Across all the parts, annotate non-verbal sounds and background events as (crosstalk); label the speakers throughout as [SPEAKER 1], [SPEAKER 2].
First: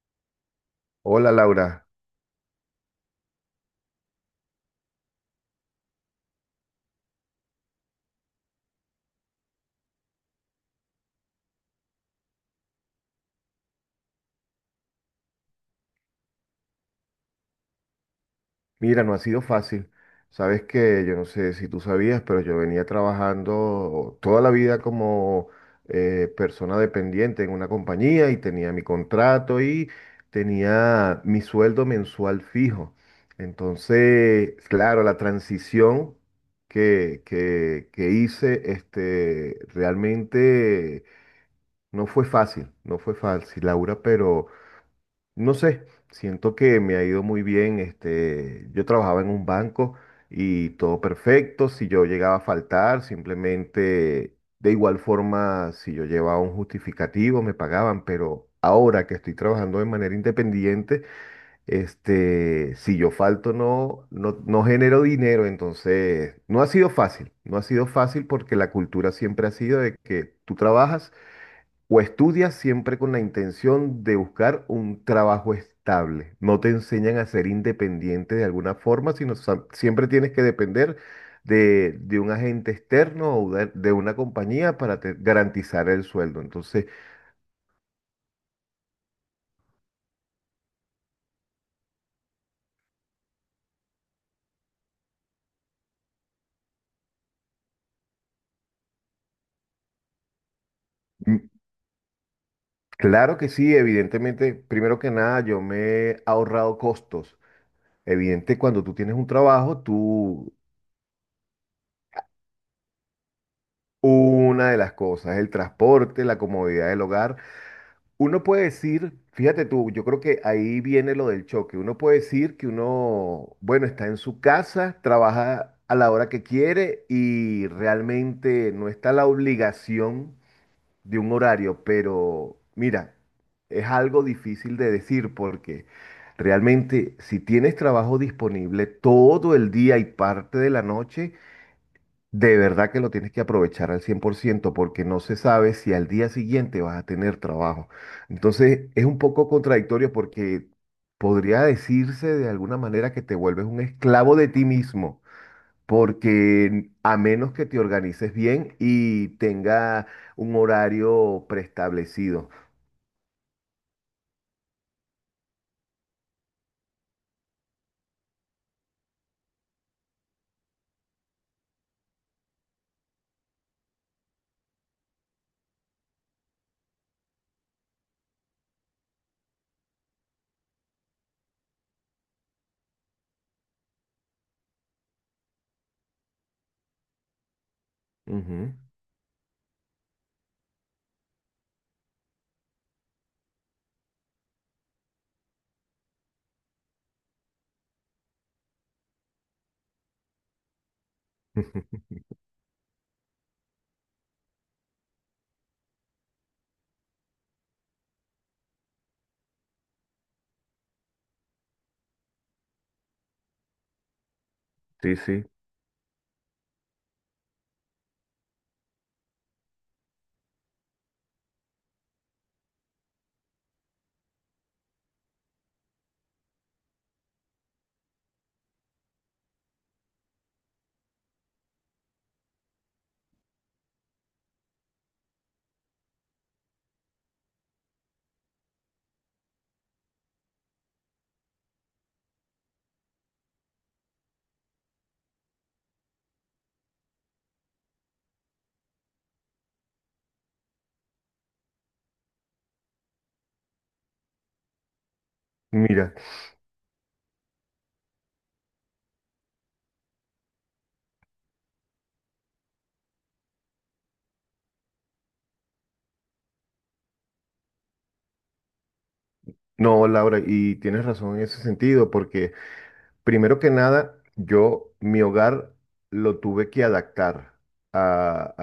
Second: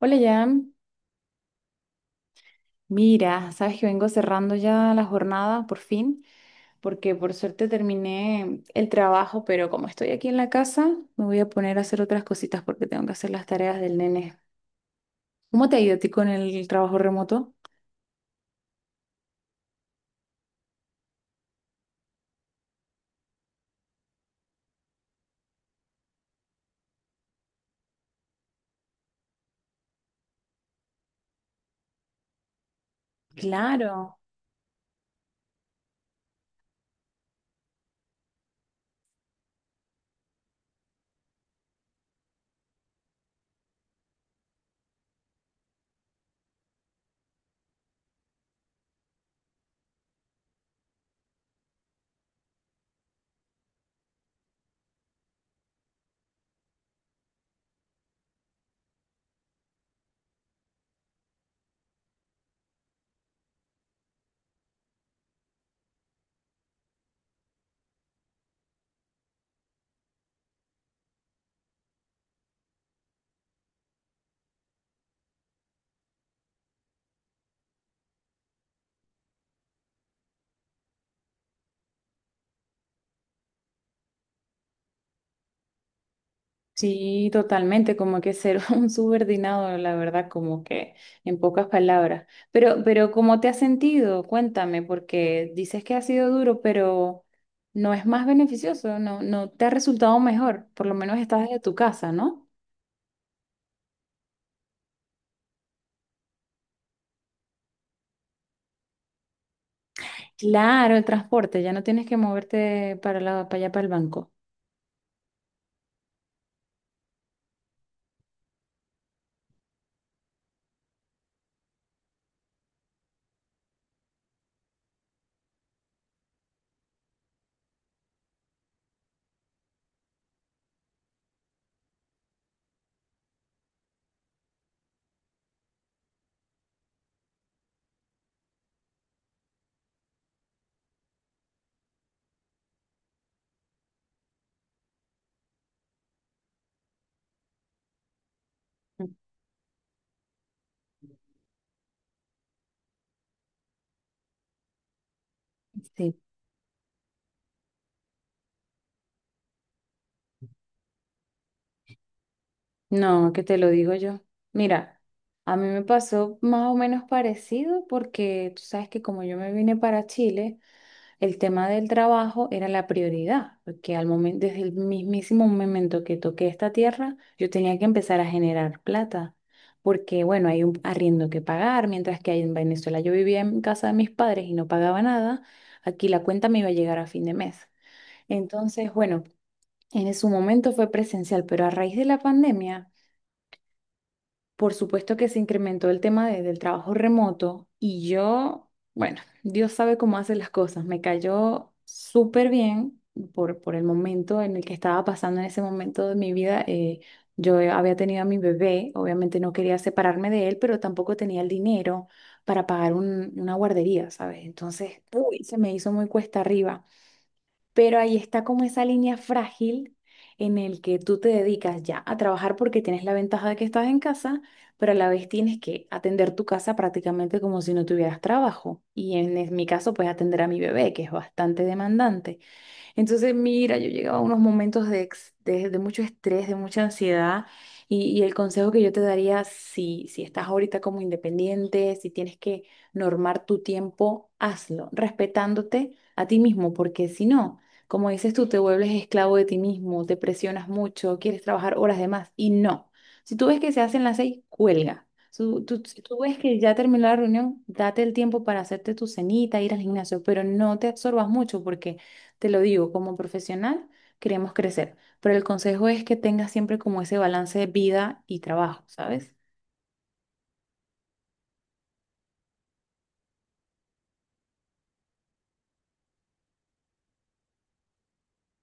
[SPEAKER 1] Hola, Jan.
[SPEAKER 2] Hola Laura,
[SPEAKER 1] Mira, sabes que vengo cerrando ya la jornada por fin, porque por suerte terminé el trabajo, pero como estoy aquí en la casa, me voy a poner a hacer otras cositas porque tengo que hacer las tareas del nene. ¿Cómo te ha ido a ti con el trabajo remoto?
[SPEAKER 2] mira, no ha sido fácil. Sabes que yo no sé si tú sabías, pero yo venía trabajando toda la vida como persona dependiente en una compañía y tenía mi contrato y tenía mi sueldo mensual fijo.
[SPEAKER 1] Claro.
[SPEAKER 2] Entonces, claro, la transición que hice realmente no fue fácil, no fue fácil, Laura, pero no sé, siento que me ha ido muy bien. Yo trabajaba en un banco y todo perfecto. Si yo llegaba a faltar, simplemente de igual forma, si yo llevaba un justificativo, me pagaban. Pero ahora que estoy trabajando de manera independiente, si yo falto, no genero dinero. Entonces, no ha sido fácil. No ha sido fácil porque la cultura siempre ha sido de que tú trabajas o estudias siempre con la intención de buscar un trabajo estable. No te enseñan a ser independiente de alguna forma, sino siempre tienes que depender de un agente externo o de una compañía para garantizar el sueldo. Entonces,
[SPEAKER 1] Sí, totalmente, como que ser (laughs) un subordinado, la verdad, como que en pocas palabras. Pero ¿cómo te has sentido? Cuéntame, porque dices que ha sido duro, pero no es más beneficioso, no, no te ha resultado mejor, por lo menos estás desde
[SPEAKER 2] mm,
[SPEAKER 1] tu casa, ¿no?
[SPEAKER 2] claro que sí, evidentemente, primero que nada, yo me he ahorrado costos. Evidente, cuando tú tienes un trabajo, tú,
[SPEAKER 1] Claro, el transporte, ya no tienes que moverte para allá, para el banco.
[SPEAKER 2] una de las cosas, el transporte, la comodidad del hogar. Uno puede decir, fíjate tú, yo creo que ahí viene lo del choque. Uno puede decir que uno, bueno, está en su casa, trabaja a la hora que quiere y realmente no está la obligación de un horario, pero mira, es algo difícil de decir porque realmente si tienes trabajo disponible todo el día y parte de la noche, de verdad que lo tienes que aprovechar al 100% porque no se sabe si al día siguiente vas a tener trabajo. Entonces es
[SPEAKER 1] Mm.
[SPEAKER 2] un poco contradictorio porque podría decirse de alguna manera que te vuelves un esclavo de ti mismo,
[SPEAKER 1] Sí,
[SPEAKER 2] porque a menos que te organices bien y tenga un horario preestablecido.
[SPEAKER 1] no, que te lo digo yo. Mira, a mí me pasó más o menos parecido porque tú sabes que como yo me vine para Chile, el tema del trabajo era la prioridad, porque al momento, desde el mismísimo momento que toqué esta tierra, yo tenía que empezar a generar plata, porque bueno, hay un arriendo que pagar, mientras que ahí en Venezuela yo vivía en casa de mis padres y no pagaba nada, aquí la cuenta me iba a llegar a fin de mes.
[SPEAKER 2] Ujú.
[SPEAKER 1] Entonces, bueno, en su momento fue presencial, pero a raíz de la pandemia por supuesto que se incrementó el tema del trabajo remoto y yo, bueno, Dios sabe cómo hace las cosas. Me cayó
[SPEAKER 2] (laughs)
[SPEAKER 1] súper bien por el momento en el que estaba pasando en ese momento de mi vida. Yo había tenido a mi bebé, obviamente no quería separarme de él, pero tampoco tenía el dinero para pagar una guardería, ¿sabes? Entonces,
[SPEAKER 2] Sí,
[SPEAKER 1] uy,
[SPEAKER 2] sí.
[SPEAKER 1] se me hizo muy cuesta arriba. Pero ahí está como esa línea frágil en el que tú te dedicas ya a trabajar porque tienes la ventaja de que estás en casa, pero a la vez tienes que atender tu casa prácticamente como si no tuvieras trabajo. Y mi caso, pues atender a mi bebé, que es bastante demandante. Entonces, mira, yo llegaba a unos momentos de mucho estrés, de mucha ansiedad, y el consejo que yo te daría, si estás ahorita como independiente, si tienes que normar tu tiempo, hazlo, respetándote a ti mismo, porque si no, como dices tú, te vuelves esclavo de ti mismo, te presionas mucho, quieres trabajar horas de más, y no. Si tú ves que se hacen las seis, cuelga. Si si
[SPEAKER 2] Mira,
[SPEAKER 1] tú ves que ya terminó la reunión, date el tiempo para hacerte tu cenita, ir al gimnasio, pero no te absorbas mucho porque te lo digo, como profesional queremos crecer, pero el consejo es que tengas siempre como ese balance de vida y trabajo, ¿sabes?
[SPEAKER 2] no, Laura, y tienes razón en ese sentido, porque primero que nada, yo mi hogar lo tuve que adaptar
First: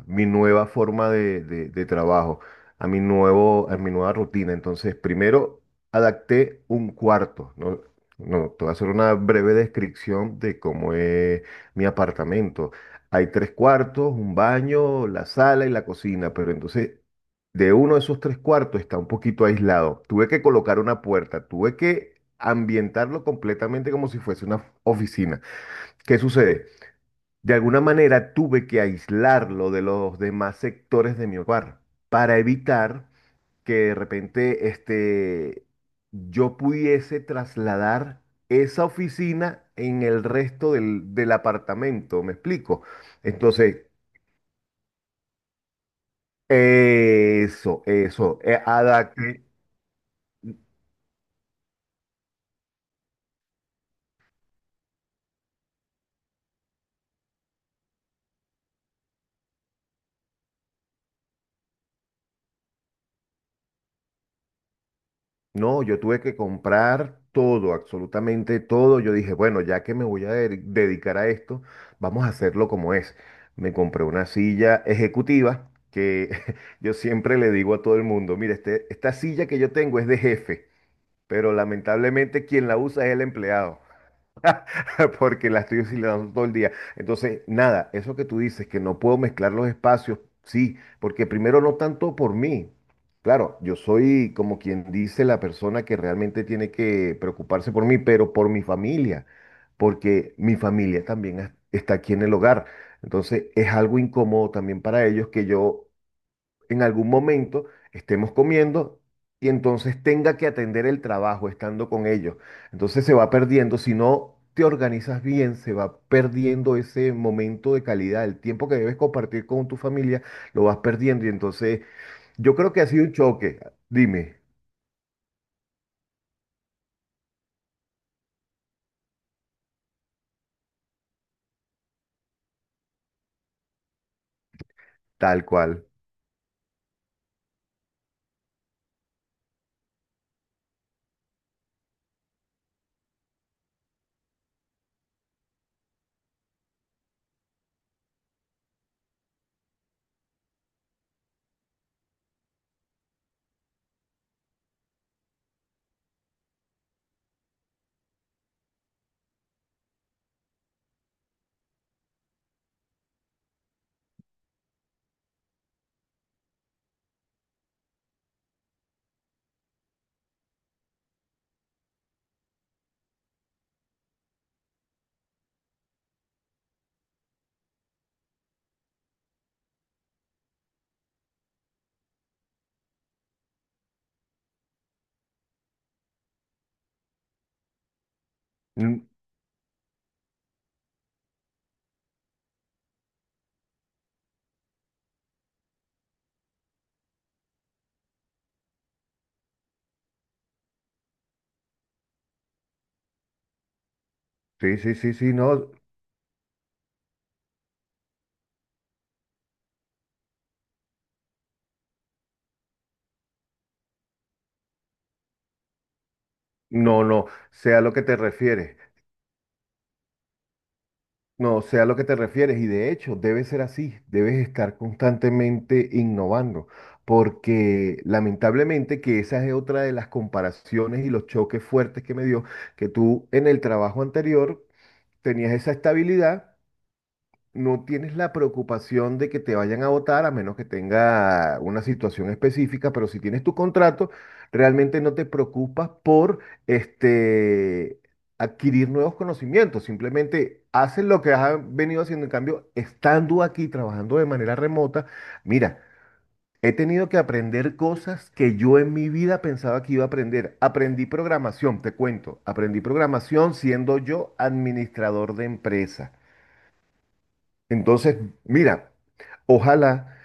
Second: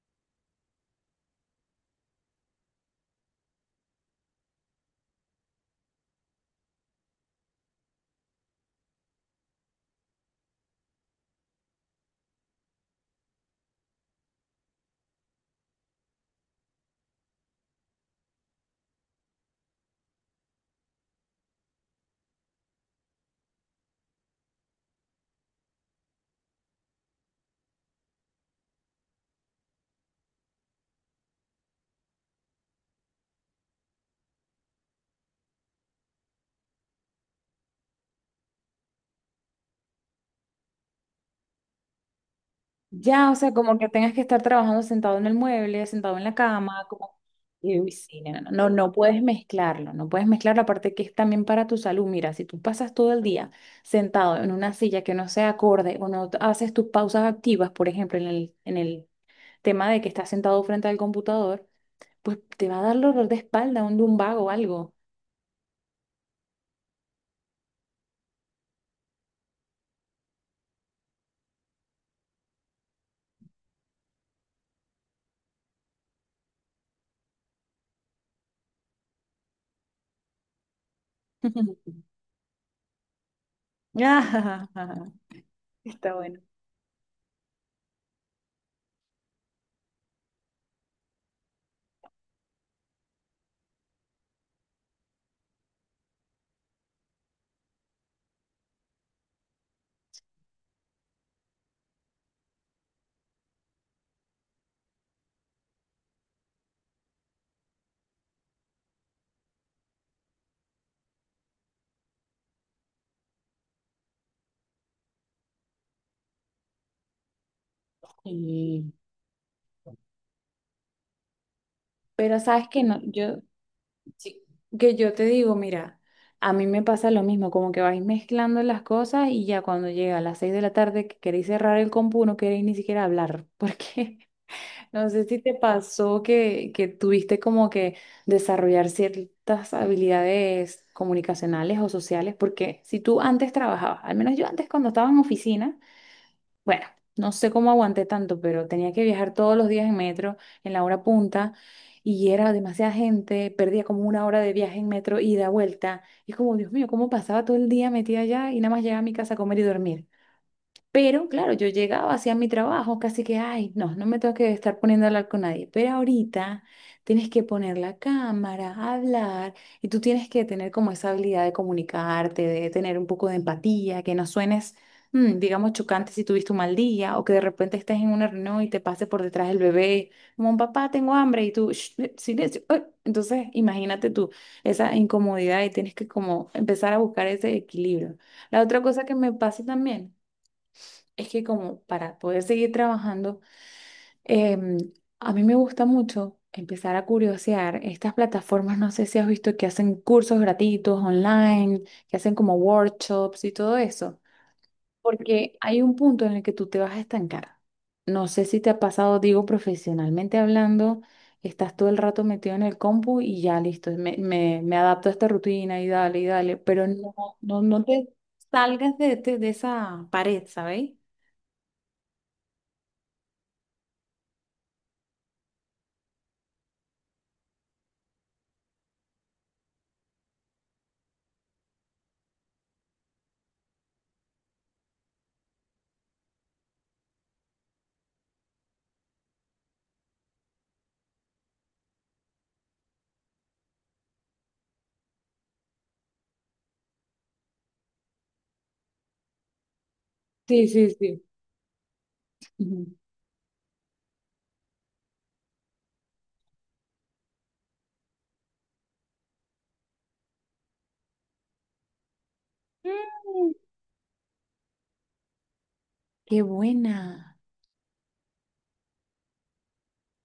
[SPEAKER 2] a mi nueva forma de trabajo, a mi nueva rutina. Entonces, primero adapté un cuarto, ¿no? No, te voy a hacer una breve descripción de cómo es mi apartamento. Hay tres cuartos, un baño, la sala y la cocina, pero entonces de uno de esos tres cuartos está un poquito aislado. Tuve que colocar una puerta, tuve que ambientarlo completamente como si fuese una oficina. ¿Qué sucede? De alguna manera tuve que aislarlo de los demás sectores de mi hogar para evitar que de repente yo pudiese trasladar esa oficina en el resto del apartamento. ¿Me explico?
[SPEAKER 1] Ya, o sea, como
[SPEAKER 2] Entonces,
[SPEAKER 1] que tengas que estar trabajando sentado en el mueble, sentado en la cama, como... Y,
[SPEAKER 2] eso,
[SPEAKER 1] uy, sí,
[SPEAKER 2] eso.
[SPEAKER 1] no, no, no, no puedes
[SPEAKER 2] Adapté.
[SPEAKER 1] mezclarlo, no puedes mezclar la parte que es también para tu salud. Mira, si tú pasas todo el día sentado en una silla que no sea acorde o no haces tus pausas activas, por ejemplo, en el tema de que estás sentado frente al computador, pues te va a dar dolor de espalda, un lumbago o algo.
[SPEAKER 2] No, yo tuve que comprar todo, absolutamente todo. Yo dije, bueno, ya que me voy a dedicar a esto, vamos a hacerlo como es. Me compré una silla ejecutiva que (laughs) yo siempre le digo a todo el mundo, mire, esta silla que yo tengo es de jefe, pero
[SPEAKER 1] (laughs)
[SPEAKER 2] lamentablemente quien la usa es el empleado. (laughs) Porque la
[SPEAKER 1] (laughs)
[SPEAKER 2] estoy
[SPEAKER 1] Está
[SPEAKER 2] oscilando
[SPEAKER 1] bueno.
[SPEAKER 2] todo el día. Entonces, nada, eso que tú dices, que no puedo mezclar los espacios, sí, porque primero no tanto por mí. Claro, yo soy como quien dice la persona que realmente tiene que preocuparse por mí, pero por mi familia, porque mi familia también está aquí en el hogar. Entonces, es algo incómodo también para ellos que yo en algún momento estemos comiendo y entonces tenga que atender el trabajo estando con ellos. Entonces se va perdiendo, si no te organizas bien, se va perdiendo ese momento de calidad, el tiempo que
[SPEAKER 1] Y,
[SPEAKER 2] debes compartir con tu familia, lo vas perdiendo y entonces
[SPEAKER 1] pero
[SPEAKER 2] yo
[SPEAKER 1] sabes
[SPEAKER 2] creo que
[SPEAKER 1] que
[SPEAKER 2] ha
[SPEAKER 1] no,
[SPEAKER 2] sido un
[SPEAKER 1] yo,
[SPEAKER 2] choque, dime,
[SPEAKER 1] sí, que yo te digo, mira, a mí me pasa lo mismo, como que vais mezclando las cosas y ya cuando llega a las seis de la tarde que queréis cerrar el compu, no queréis ni siquiera hablar, porque (laughs) no sé si
[SPEAKER 2] tal
[SPEAKER 1] te
[SPEAKER 2] cual.
[SPEAKER 1] pasó que tuviste como que desarrollar ciertas habilidades comunicacionales o sociales, porque si tú antes trabajabas, al menos yo antes cuando estaba en oficina, bueno, no sé cómo aguanté tanto, pero tenía que viajar todos los días en metro, en la hora punta, y era demasiada gente, perdía como una hora de viaje en metro ida, vuelta. Y es como, Dios mío, ¿cómo pasaba todo el día metida allá y nada más llegaba a mi casa a comer y dormir? Pero claro, yo llegaba hacia mi trabajo, casi que, ay, no, no me tengo que estar poniendo a hablar con nadie. Pero ahorita tienes que poner la cámara, hablar, y tú tienes que tener como esa habilidad de comunicarte, de tener un poco de empatía, que no suenes, digamos, chocante si tuviste un mal día, o que de repente estés en una reunión y te pase por detrás el bebé, como papá, tengo hambre, y tú, "Shh, silencio. Ay". Entonces, imagínate tú esa incomodidad y tienes que como empezar a buscar ese equilibrio. La otra
[SPEAKER 2] Mm,
[SPEAKER 1] cosa que me pasa también. Es que como para poder seguir trabajando, em, a mí me gusta mucho empezar a curiosear estas plataformas, no sé si has visto que hacen cursos gratuitos online, que hacen como workshops y todo eso,
[SPEAKER 2] sí, sí, sí, sí,
[SPEAKER 1] porque
[SPEAKER 2] no,
[SPEAKER 1] hay un punto en el que tú te vas a estancar. No sé si te ha pasado, digo, profesionalmente hablando, estás todo el rato metido en el compu y ya listo, me adapto a esta rutina y dale, pero
[SPEAKER 2] no,
[SPEAKER 1] no,
[SPEAKER 2] no,
[SPEAKER 1] no,
[SPEAKER 2] sea a
[SPEAKER 1] no
[SPEAKER 2] lo que
[SPEAKER 1] te
[SPEAKER 2] te refieres.
[SPEAKER 1] salgas de, de esa pared, ¿sabes?
[SPEAKER 2] No, sé a lo que te refieres y de hecho debe ser así, debes estar constantemente innovando, porque lamentablemente que esa es otra de las comparaciones y los choques fuertes que me dio, que tú en el trabajo anterior tenías esa estabilidad, no tienes la preocupación de que te vayan a votar a menos que tenga una situación específica, pero si tienes tu contrato, realmente no te preocupas por este, adquirir nuevos conocimientos, simplemente
[SPEAKER 1] Sí, sí,
[SPEAKER 2] haces lo
[SPEAKER 1] sí.
[SPEAKER 2] que has venido haciendo. En cambio,
[SPEAKER 1] Ujú.
[SPEAKER 2] estando aquí trabajando de manera remota, mira, he tenido que aprender cosas que yo en mi vida pensaba que iba a aprender. Aprendí programación, te cuento. Aprendí
[SPEAKER 1] Mm,
[SPEAKER 2] programación siendo yo administrador de empresa.
[SPEAKER 1] qué buena.
[SPEAKER 2] Entonces, mira, ojalá,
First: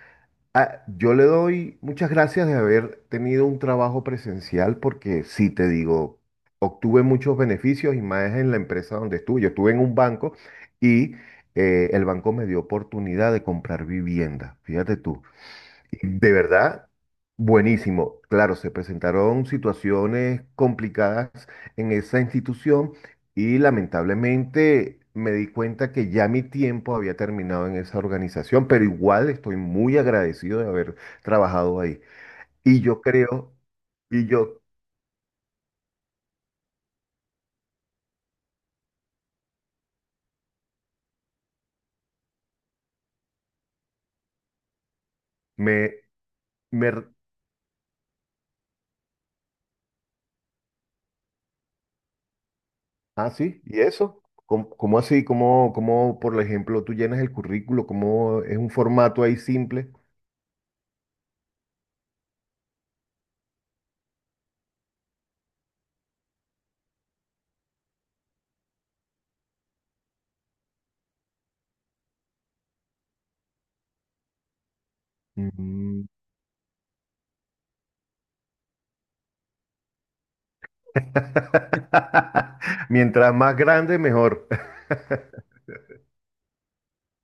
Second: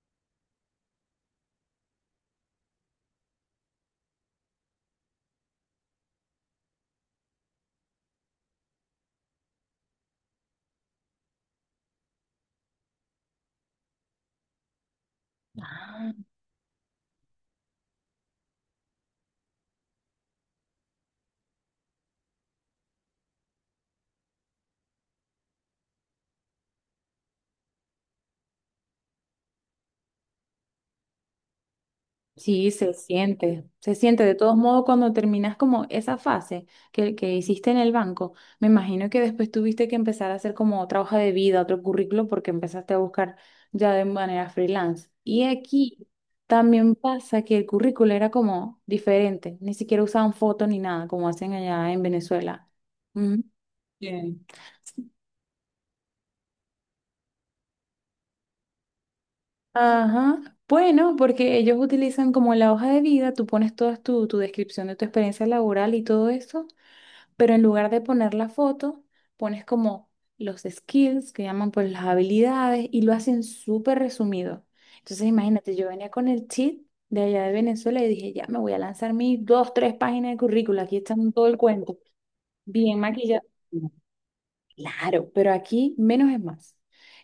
[SPEAKER 2] ah, yo le doy muchas gracias de haber tenido un trabajo presencial porque sí te digo, obtuve muchos beneficios y más en la empresa donde estuve. Yo estuve en un banco y el banco me dio oportunidad de comprar vivienda, fíjate tú.
[SPEAKER 1] Ah,
[SPEAKER 2] De verdad, buenísimo. Claro, se presentaron situaciones complicadas en esa institución y lamentablemente me di cuenta que ya mi tiempo había terminado en esa organización, pero igual estoy muy agradecido de haber trabajado ahí.
[SPEAKER 1] sí,
[SPEAKER 2] Y
[SPEAKER 1] se
[SPEAKER 2] yo creo,
[SPEAKER 1] siente, se siente.
[SPEAKER 2] y
[SPEAKER 1] De todos
[SPEAKER 2] yo
[SPEAKER 1] modos, cuando terminas como esa fase que hiciste en el banco, me imagino que después tuviste que empezar a hacer como otra hoja de vida, otro currículo, porque empezaste a buscar ya de manera freelance. Y
[SPEAKER 2] me,
[SPEAKER 1] aquí
[SPEAKER 2] me,
[SPEAKER 1] también
[SPEAKER 2] r-
[SPEAKER 1] pasa que el currículo era como diferente, ni siquiera usaban foto ni nada, como hacen allá en Venezuela.
[SPEAKER 2] ah,
[SPEAKER 1] Ujú.
[SPEAKER 2] sí, ¿y eso?
[SPEAKER 1] Bien.
[SPEAKER 2] ¿Cómo, cómo así? ¿Cómo, cómo, por ejemplo, tú llenas el currículo? ¿Cómo es un formato ahí simple?
[SPEAKER 1] Ajá. Bueno, porque ellos utilizan como la hoja de vida, tú pones toda tu descripción de tu experiencia laboral y todo eso, pero en lugar de poner la foto, pones como los skills que llaman pues las habilidades y lo hacen súper resumido. Entonces imagínate, yo
[SPEAKER 2] Mm.
[SPEAKER 1] venía con el cheat de allá de Venezuela y dije, ya me voy a lanzar mis dos, tres páginas de currícula, aquí están todo el cuento,
[SPEAKER 2] (laughs)
[SPEAKER 1] bien
[SPEAKER 2] Mientras
[SPEAKER 1] maquillado.
[SPEAKER 2] más grande, mejor. (laughs)
[SPEAKER 1] Claro, pero aquí menos es más.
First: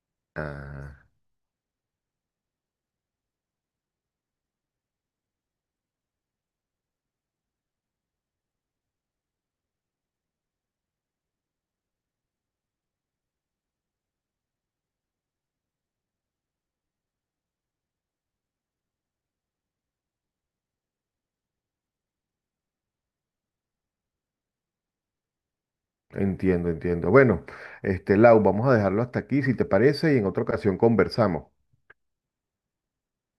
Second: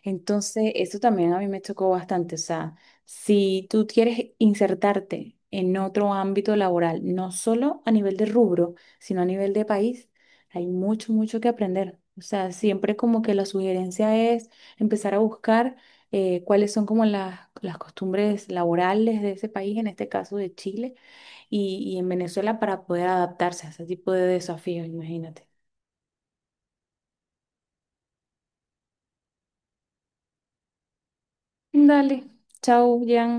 [SPEAKER 1] Entonces, eso
[SPEAKER 2] Ah,
[SPEAKER 1] también a mí me chocó bastante. O sea, si tú quieres insertarte en otro ámbito laboral, no solo a nivel de rubro, sino a nivel de país, hay mucho, mucho que aprender. O sea, siempre como que la sugerencia es empezar a buscar cuáles son como las costumbres laborales de ese país, en este caso de Chile y en Venezuela, para poder adaptarse a ese tipo de desafíos, imagínate.
[SPEAKER 2] entiendo, entiendo. Bueno, Lau, vamos a dejarlo hasta aquí, si te parece, y en otra ocasión conversamos.
[SPEAKER 1] Dale, chao, Jan.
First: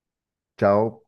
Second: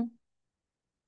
[SPEAKER 2] Chao.